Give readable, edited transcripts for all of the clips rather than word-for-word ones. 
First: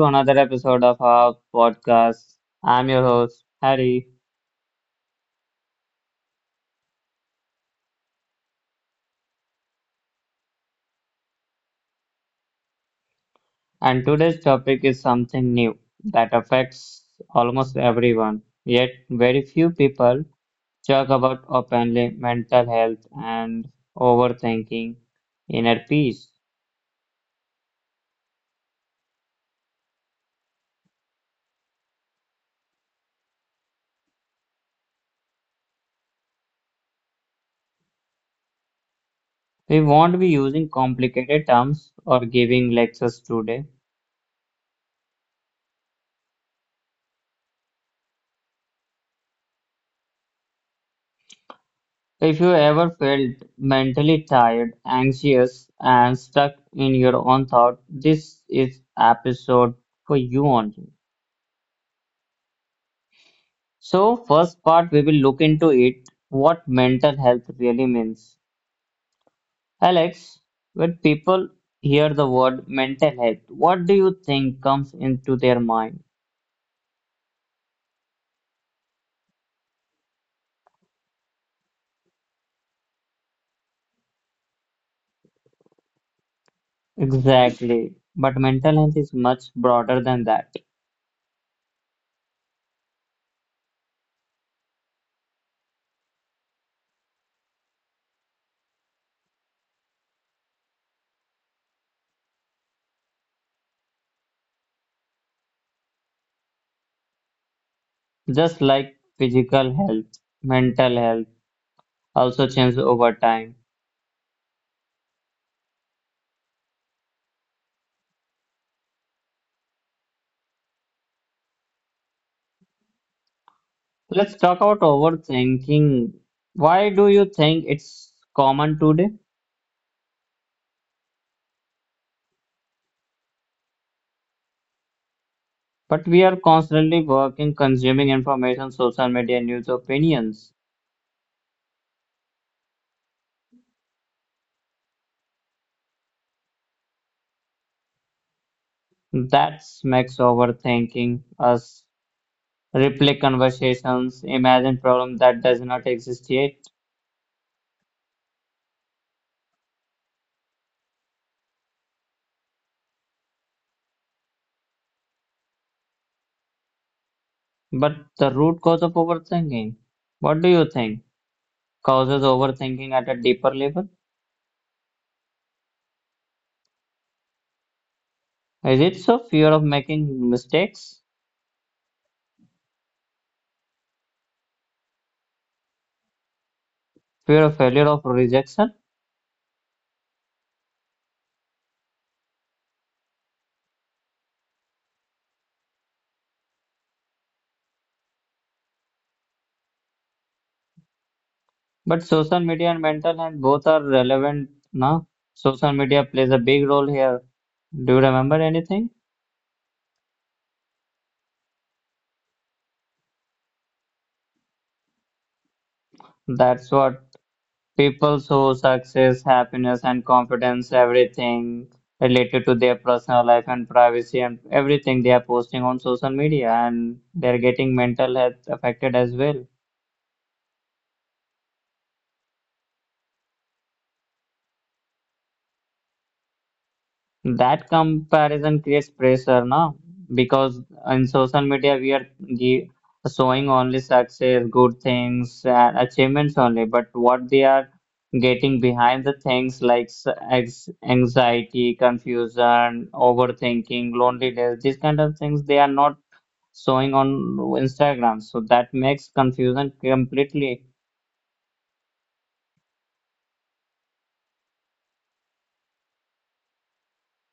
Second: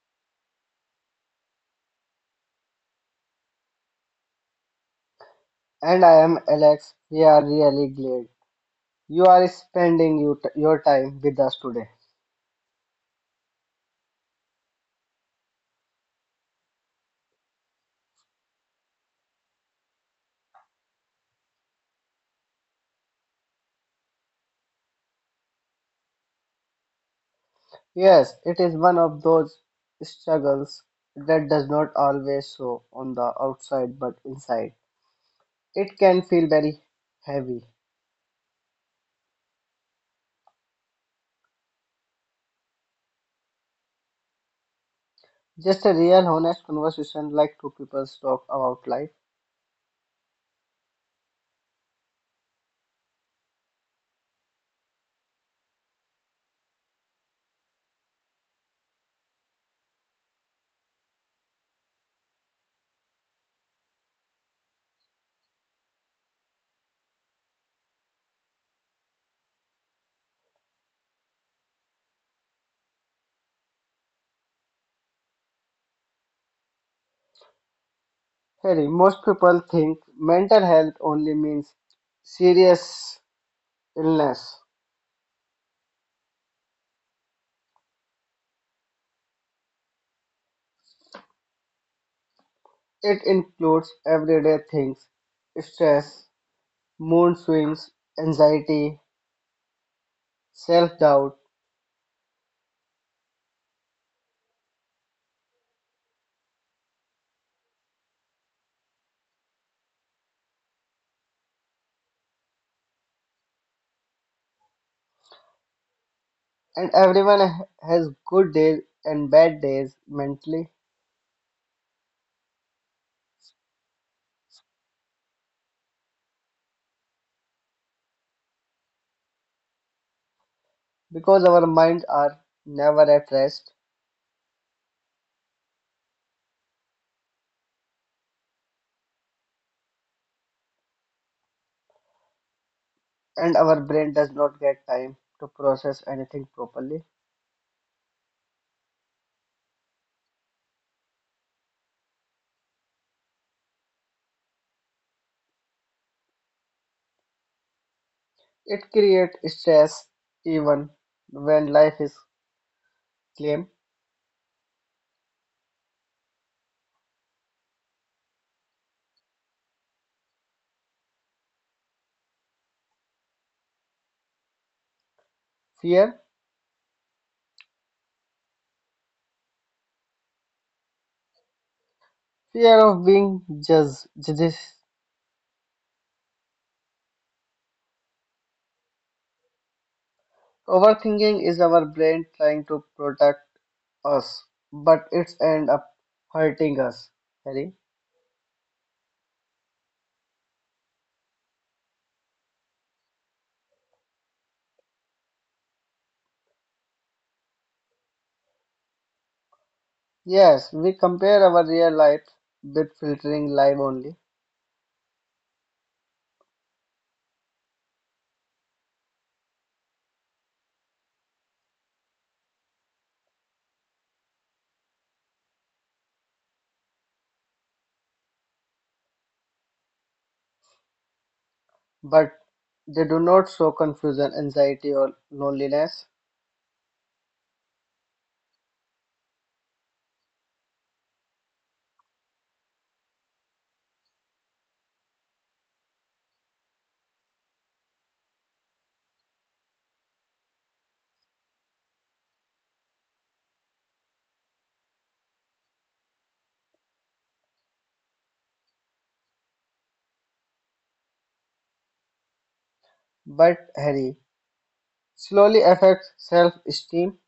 to another episode of our podcast. I'm your host, Harry, And I am Alex. We are really glad you are spending your time with us today. and today's topic is something new that affects almost everyone, yet, very few people talk about openly mental health and overthinking, inner peace. Yes, it is one of those struggles that does not always show on the outside but inside. It can feel very heavy. We won't be using complicated terms or giving lectures today. Just a real honest conversation like two people talk about life. If you ever felt mentally tired, anxious, and stuck in your own thought, this is episode for you only. So, first part we will look into it what mental health really means. Alex, when people hear the word mental health, what do you think comes into their mind? Harry, most people think mental health only means serious illness. Exactly. But mental health is much broader than that. It includes everyday things: stress, mood swings, anxiety, self-doubt, Just like physical health, mental health also changes over time. and everyone has good days and bad days mentally, Let's talk about overthinking. Why do you think it's common today? because our minds are never at rest But we are constantly working, consuming information, social media, news, opinions. and our brain does not get time to process anything properly. That makes overthinking us replay conversations, imagine problem that does not exist yet. It creates stress even when life is calm. But the root cause of overthinking, what do you think causes overthinking at a deeper level? Fear, Is it so fear of making mistakes, fear of being judged. fear of failure, of rejection? Overthinking is our brain trying to protect us, but it's end up hurting us, Harry. But social media and mental health both are relevant now. Social media plays a big role here. Do you remember anything? Yes, we compare our real life with filtering live only, That's what people show success, happiness, and confidence, everything related to their personal life and privacy and everything they are posting on social media, and they're getting mental health affected as well. but they do not show confusion, anxiety, or loneliness. That comparison creates pressure, no? Because in social media we are gi- showing only success, good things, and achievements only, but what they are getting behind the things like anxiety, confusion, overthinking, loneliness, these kind of things they are not showing on Instagram. So that makes confusion completely. But Harry, slowly affects self esteem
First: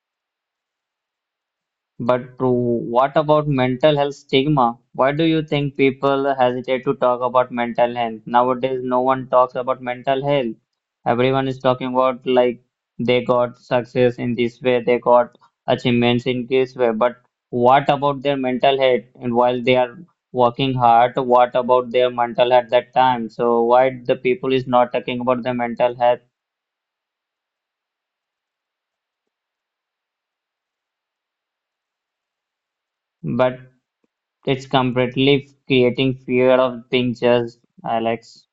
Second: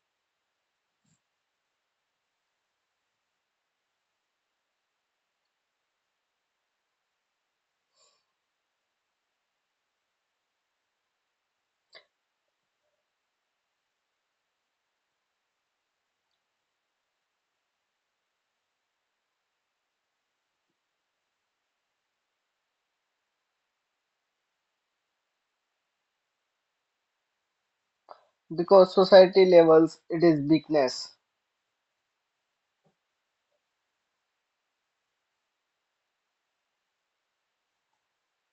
But what about mental health stigma? Why do you think people hesitate to talk about mental health? Nowadays, no one talks about mental health. Everyone is talking about like they got success in this way, they got achievements in this way. But what about their mental health? And while they are working hard, what about their mental health that time? So why the people is not talking about their mental health? because society labels it as weakness But it's completely creating fear of being judged, Alex.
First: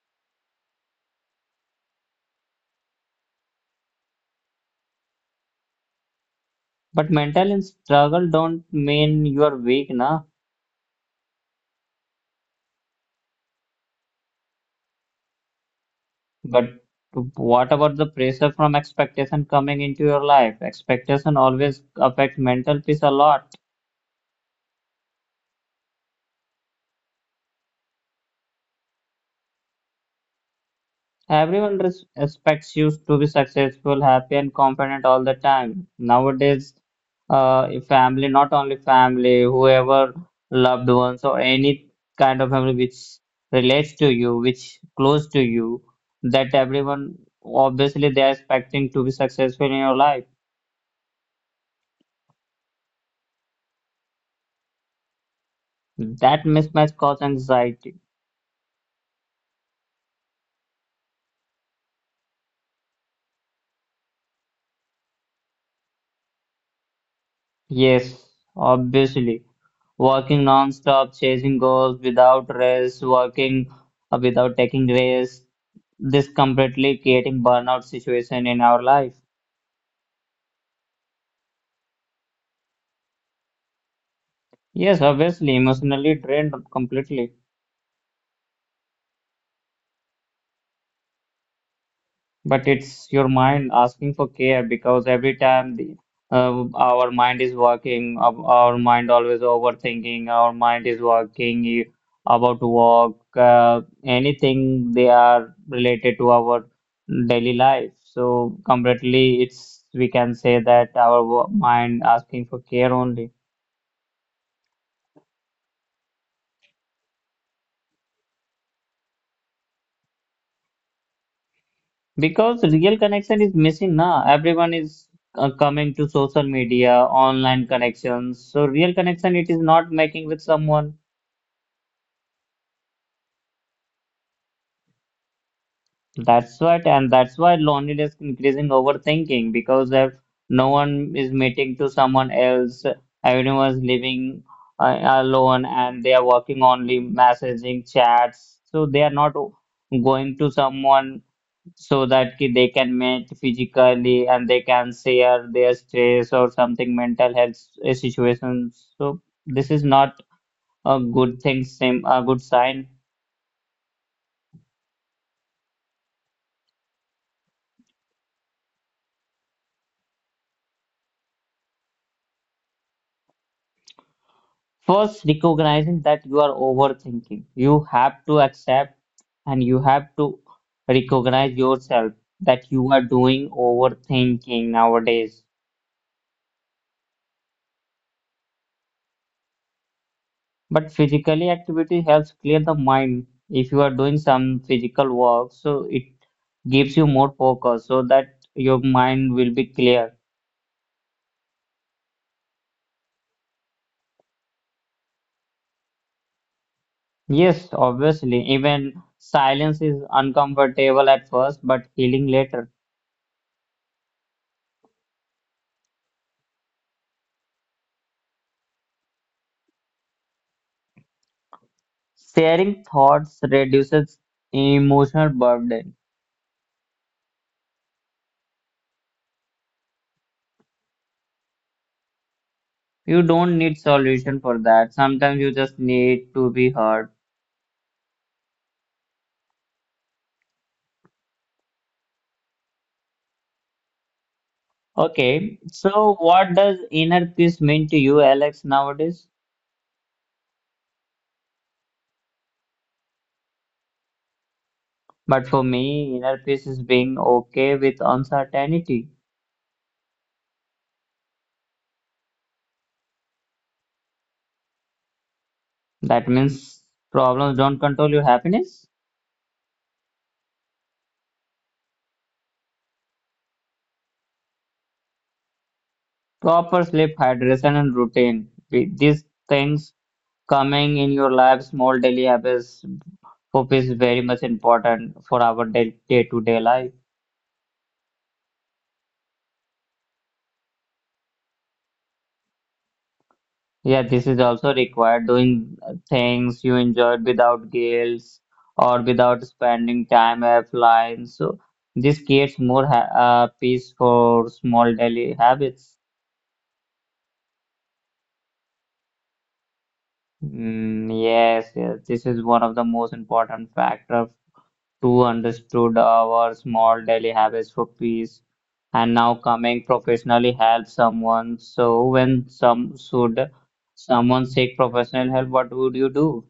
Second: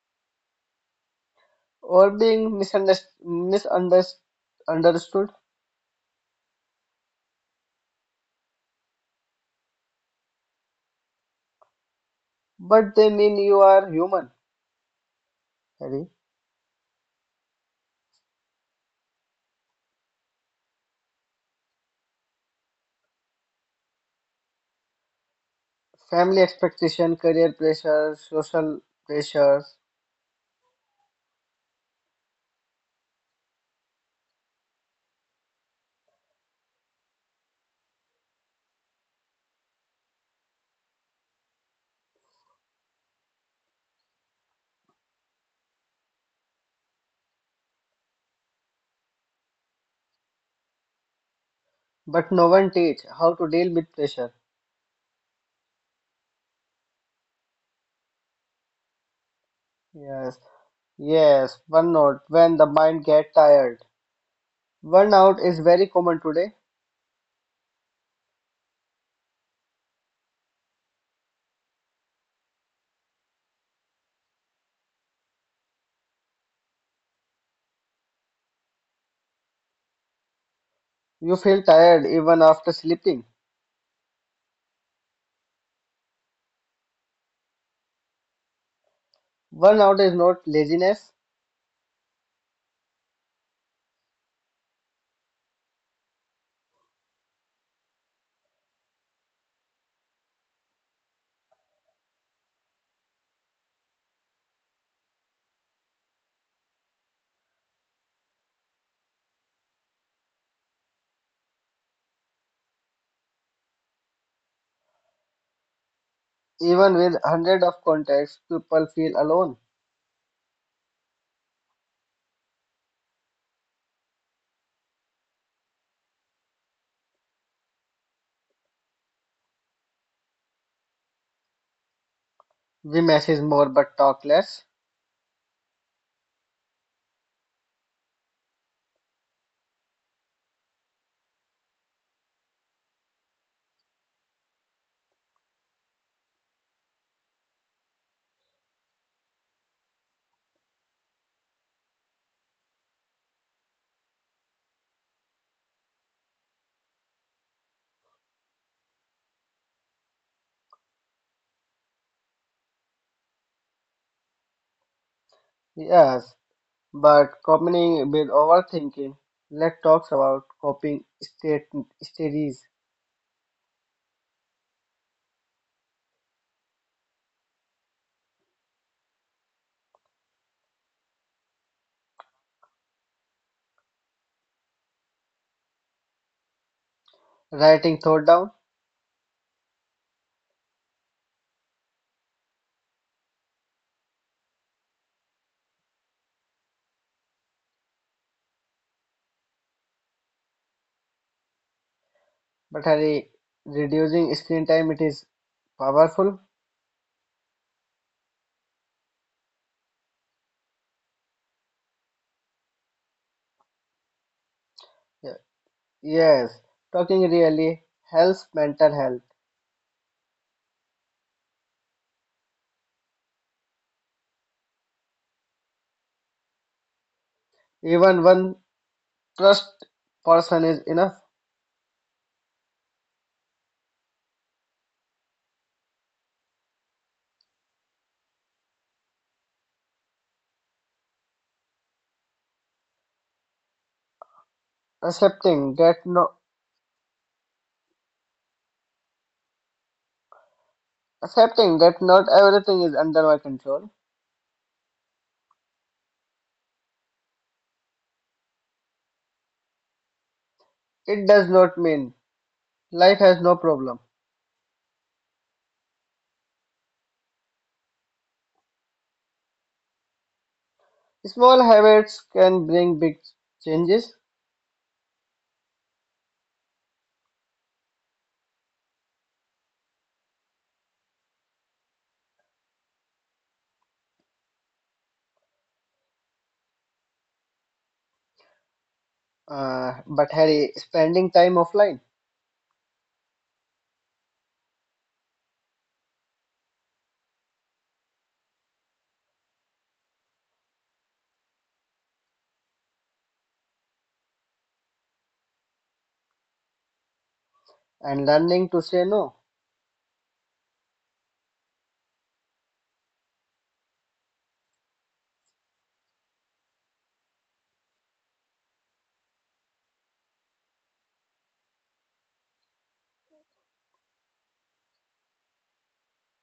or being misunderstood. But mental and struggle don't mean you are weak, na. But they mean you are human, Harry. But what about the pressure from expectation coming into your life? Expectation always affects mental peace a lot. Family expectation, career pressure, social pressures, Everyone expects you to be successful, happy, and confident all the time. Nowadays, if family, not only family, whoever loved ones or any kind of family which relates to you, which close to you, that everyone obviously they are expecting to be successful in your life. but no one teach how to deal with pressure. That mismatch caused anxiety. Yes. Yes, burnout when the mind gets tired. Burnout is very common today. Yes, obviously. Working non-stop, chasing goals without rest, working without taking rest, this completely creating burnout situation in our life. You feel tired even after sleeping. Yes, obviously, emotionally drained completely. Burnout is not laziness. But it's your mind asking for care because every time, our mind is working, our mind always overthinking, our mind is working about work, anything they are related to our daily life. So completely, it's we can say that our mind asking for care only, Even with hundred of contacts, people feel alone. because real connection is missing now. Everyone is coming to social media, online connections. So real connection it is not making with someone. We message more but talk less. That's what, and that's why loneliness increasing overthinking because if no one is meeting to someone else, everyone is living alone and they are working only messaging chats, so they are not going to someone so that ki they can meet physically and they can share their stress or something mental health situations. So this is not a good thing, same a good sign. Yes, but coping with overthinking. Let's talk about coping state strategies. First, recognizing that you are overthinking. You have to accept and you have to recognize yourself that you are doing overthinking nowadays. Writing thought down, But physically activity helps clear the mind. If you are doing some physical work, so it gives you more focus so that your mind will be clear. but hurry, reducing screen time. It is powerful. Yes, obviously, even silence is uncomfortable at first, but healing later. Yes. Yes, talking really helps mental health. Sharing thoughts reduces emotional burden. Even one trust person is enough. You don't need solution for that. Sometimes you just need to be heard. Okay, Accepting that so no, what does inner peace mean to you, Alex, nowadays? accepting that not everything is under my control. But for me, inner peace is being okay with uncertainty. It does not mean life has no problem. That means problems don't control your happiness. Small habits can bring big changes. Proper sleep, hydration, and routine. These things coming in your life, small daily habits. Hope is very much important for our day to day life. But Harry, spending time offline Yeah, this is also required doing things you enjoyed without guilt or without spending time offline. So this creates more ha peace for small daily habits. and learning to say no Mm, yes, this is one of the most important factor to understood our small daily habits for peace, and now coming professionally help someone. So when some should someone seek professional help, what would you do?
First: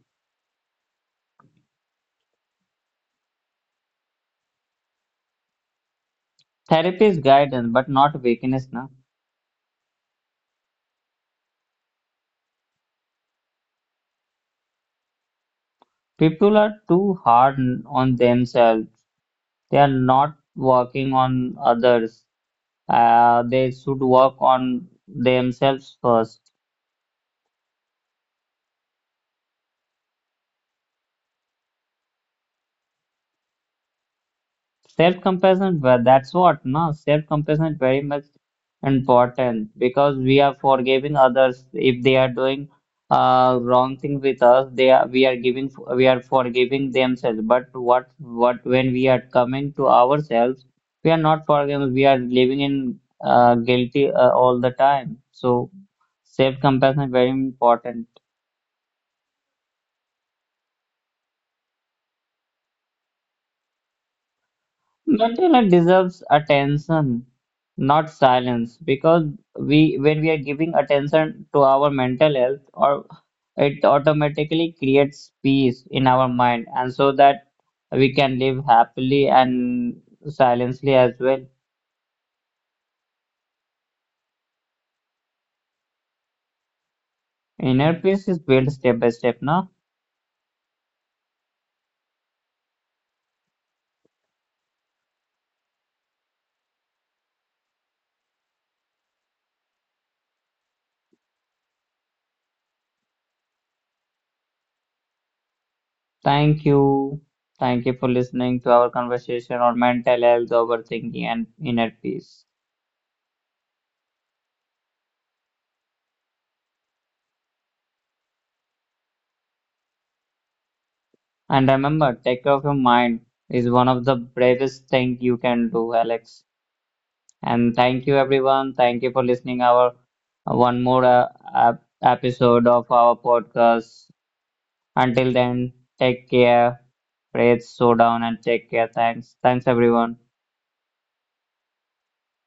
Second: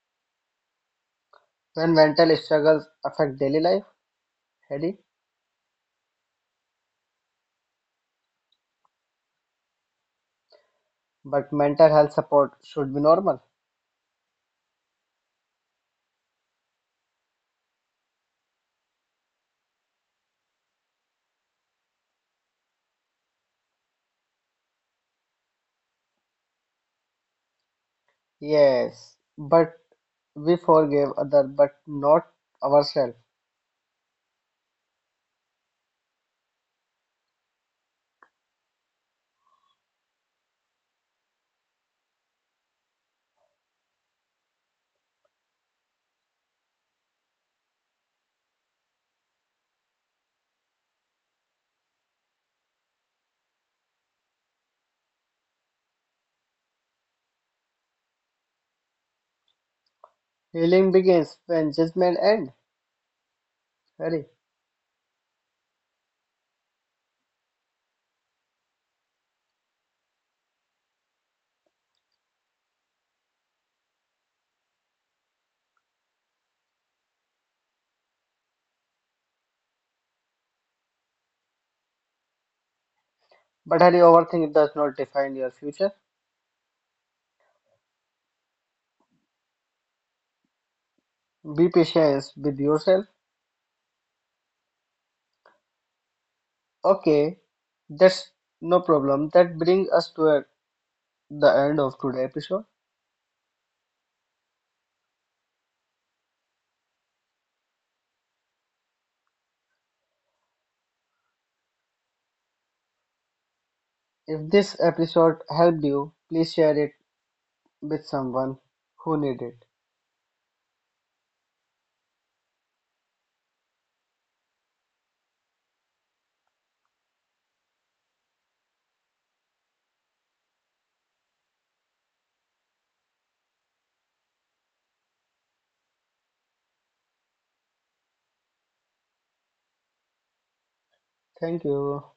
when mental struggles affect daily life, Harry. Therapy is guidance, but not weakness, na. But mental health support should be normal. People are too hard on themselves. They are not working on others. They should work on themselves first. Yes, but we forgive others but not ourselves. Self-compassion, well, that's what, no? Self-compassion is very much important because we are forgiving others if they are doing wrong thing with us. They are, we are giving, we are forgiving themselves. But what when we are coming to ourselves, we are not forgiving. We are living in guilty all the time. So self-compassion is very important. Healing begins when judgment ends, Hurry. Mental deserves attention, not silence, because we when we are giving attention to our mental health, or it automatically creates peace in our mind, and so that we can live happily and silently as well. But hurry, overthink does not define your future. Inner peace is built step by step, no? Be patient with yourself. Okay, that's no problem. That brings us to the end of today's episode. Thank you. Thank you for listening to our conversation on mental health, overthinking, and inner peace. If this episode helped you, please share it with someone who needs it. And remember, take care of your mind is one of the bravest thing you can do, Alex. And thank you, everyone. Thank you for listening our one more episode of our podcast. Until then, take care. Pray, slow down, and take care. Thanks. Thanks, everyone. Thank you.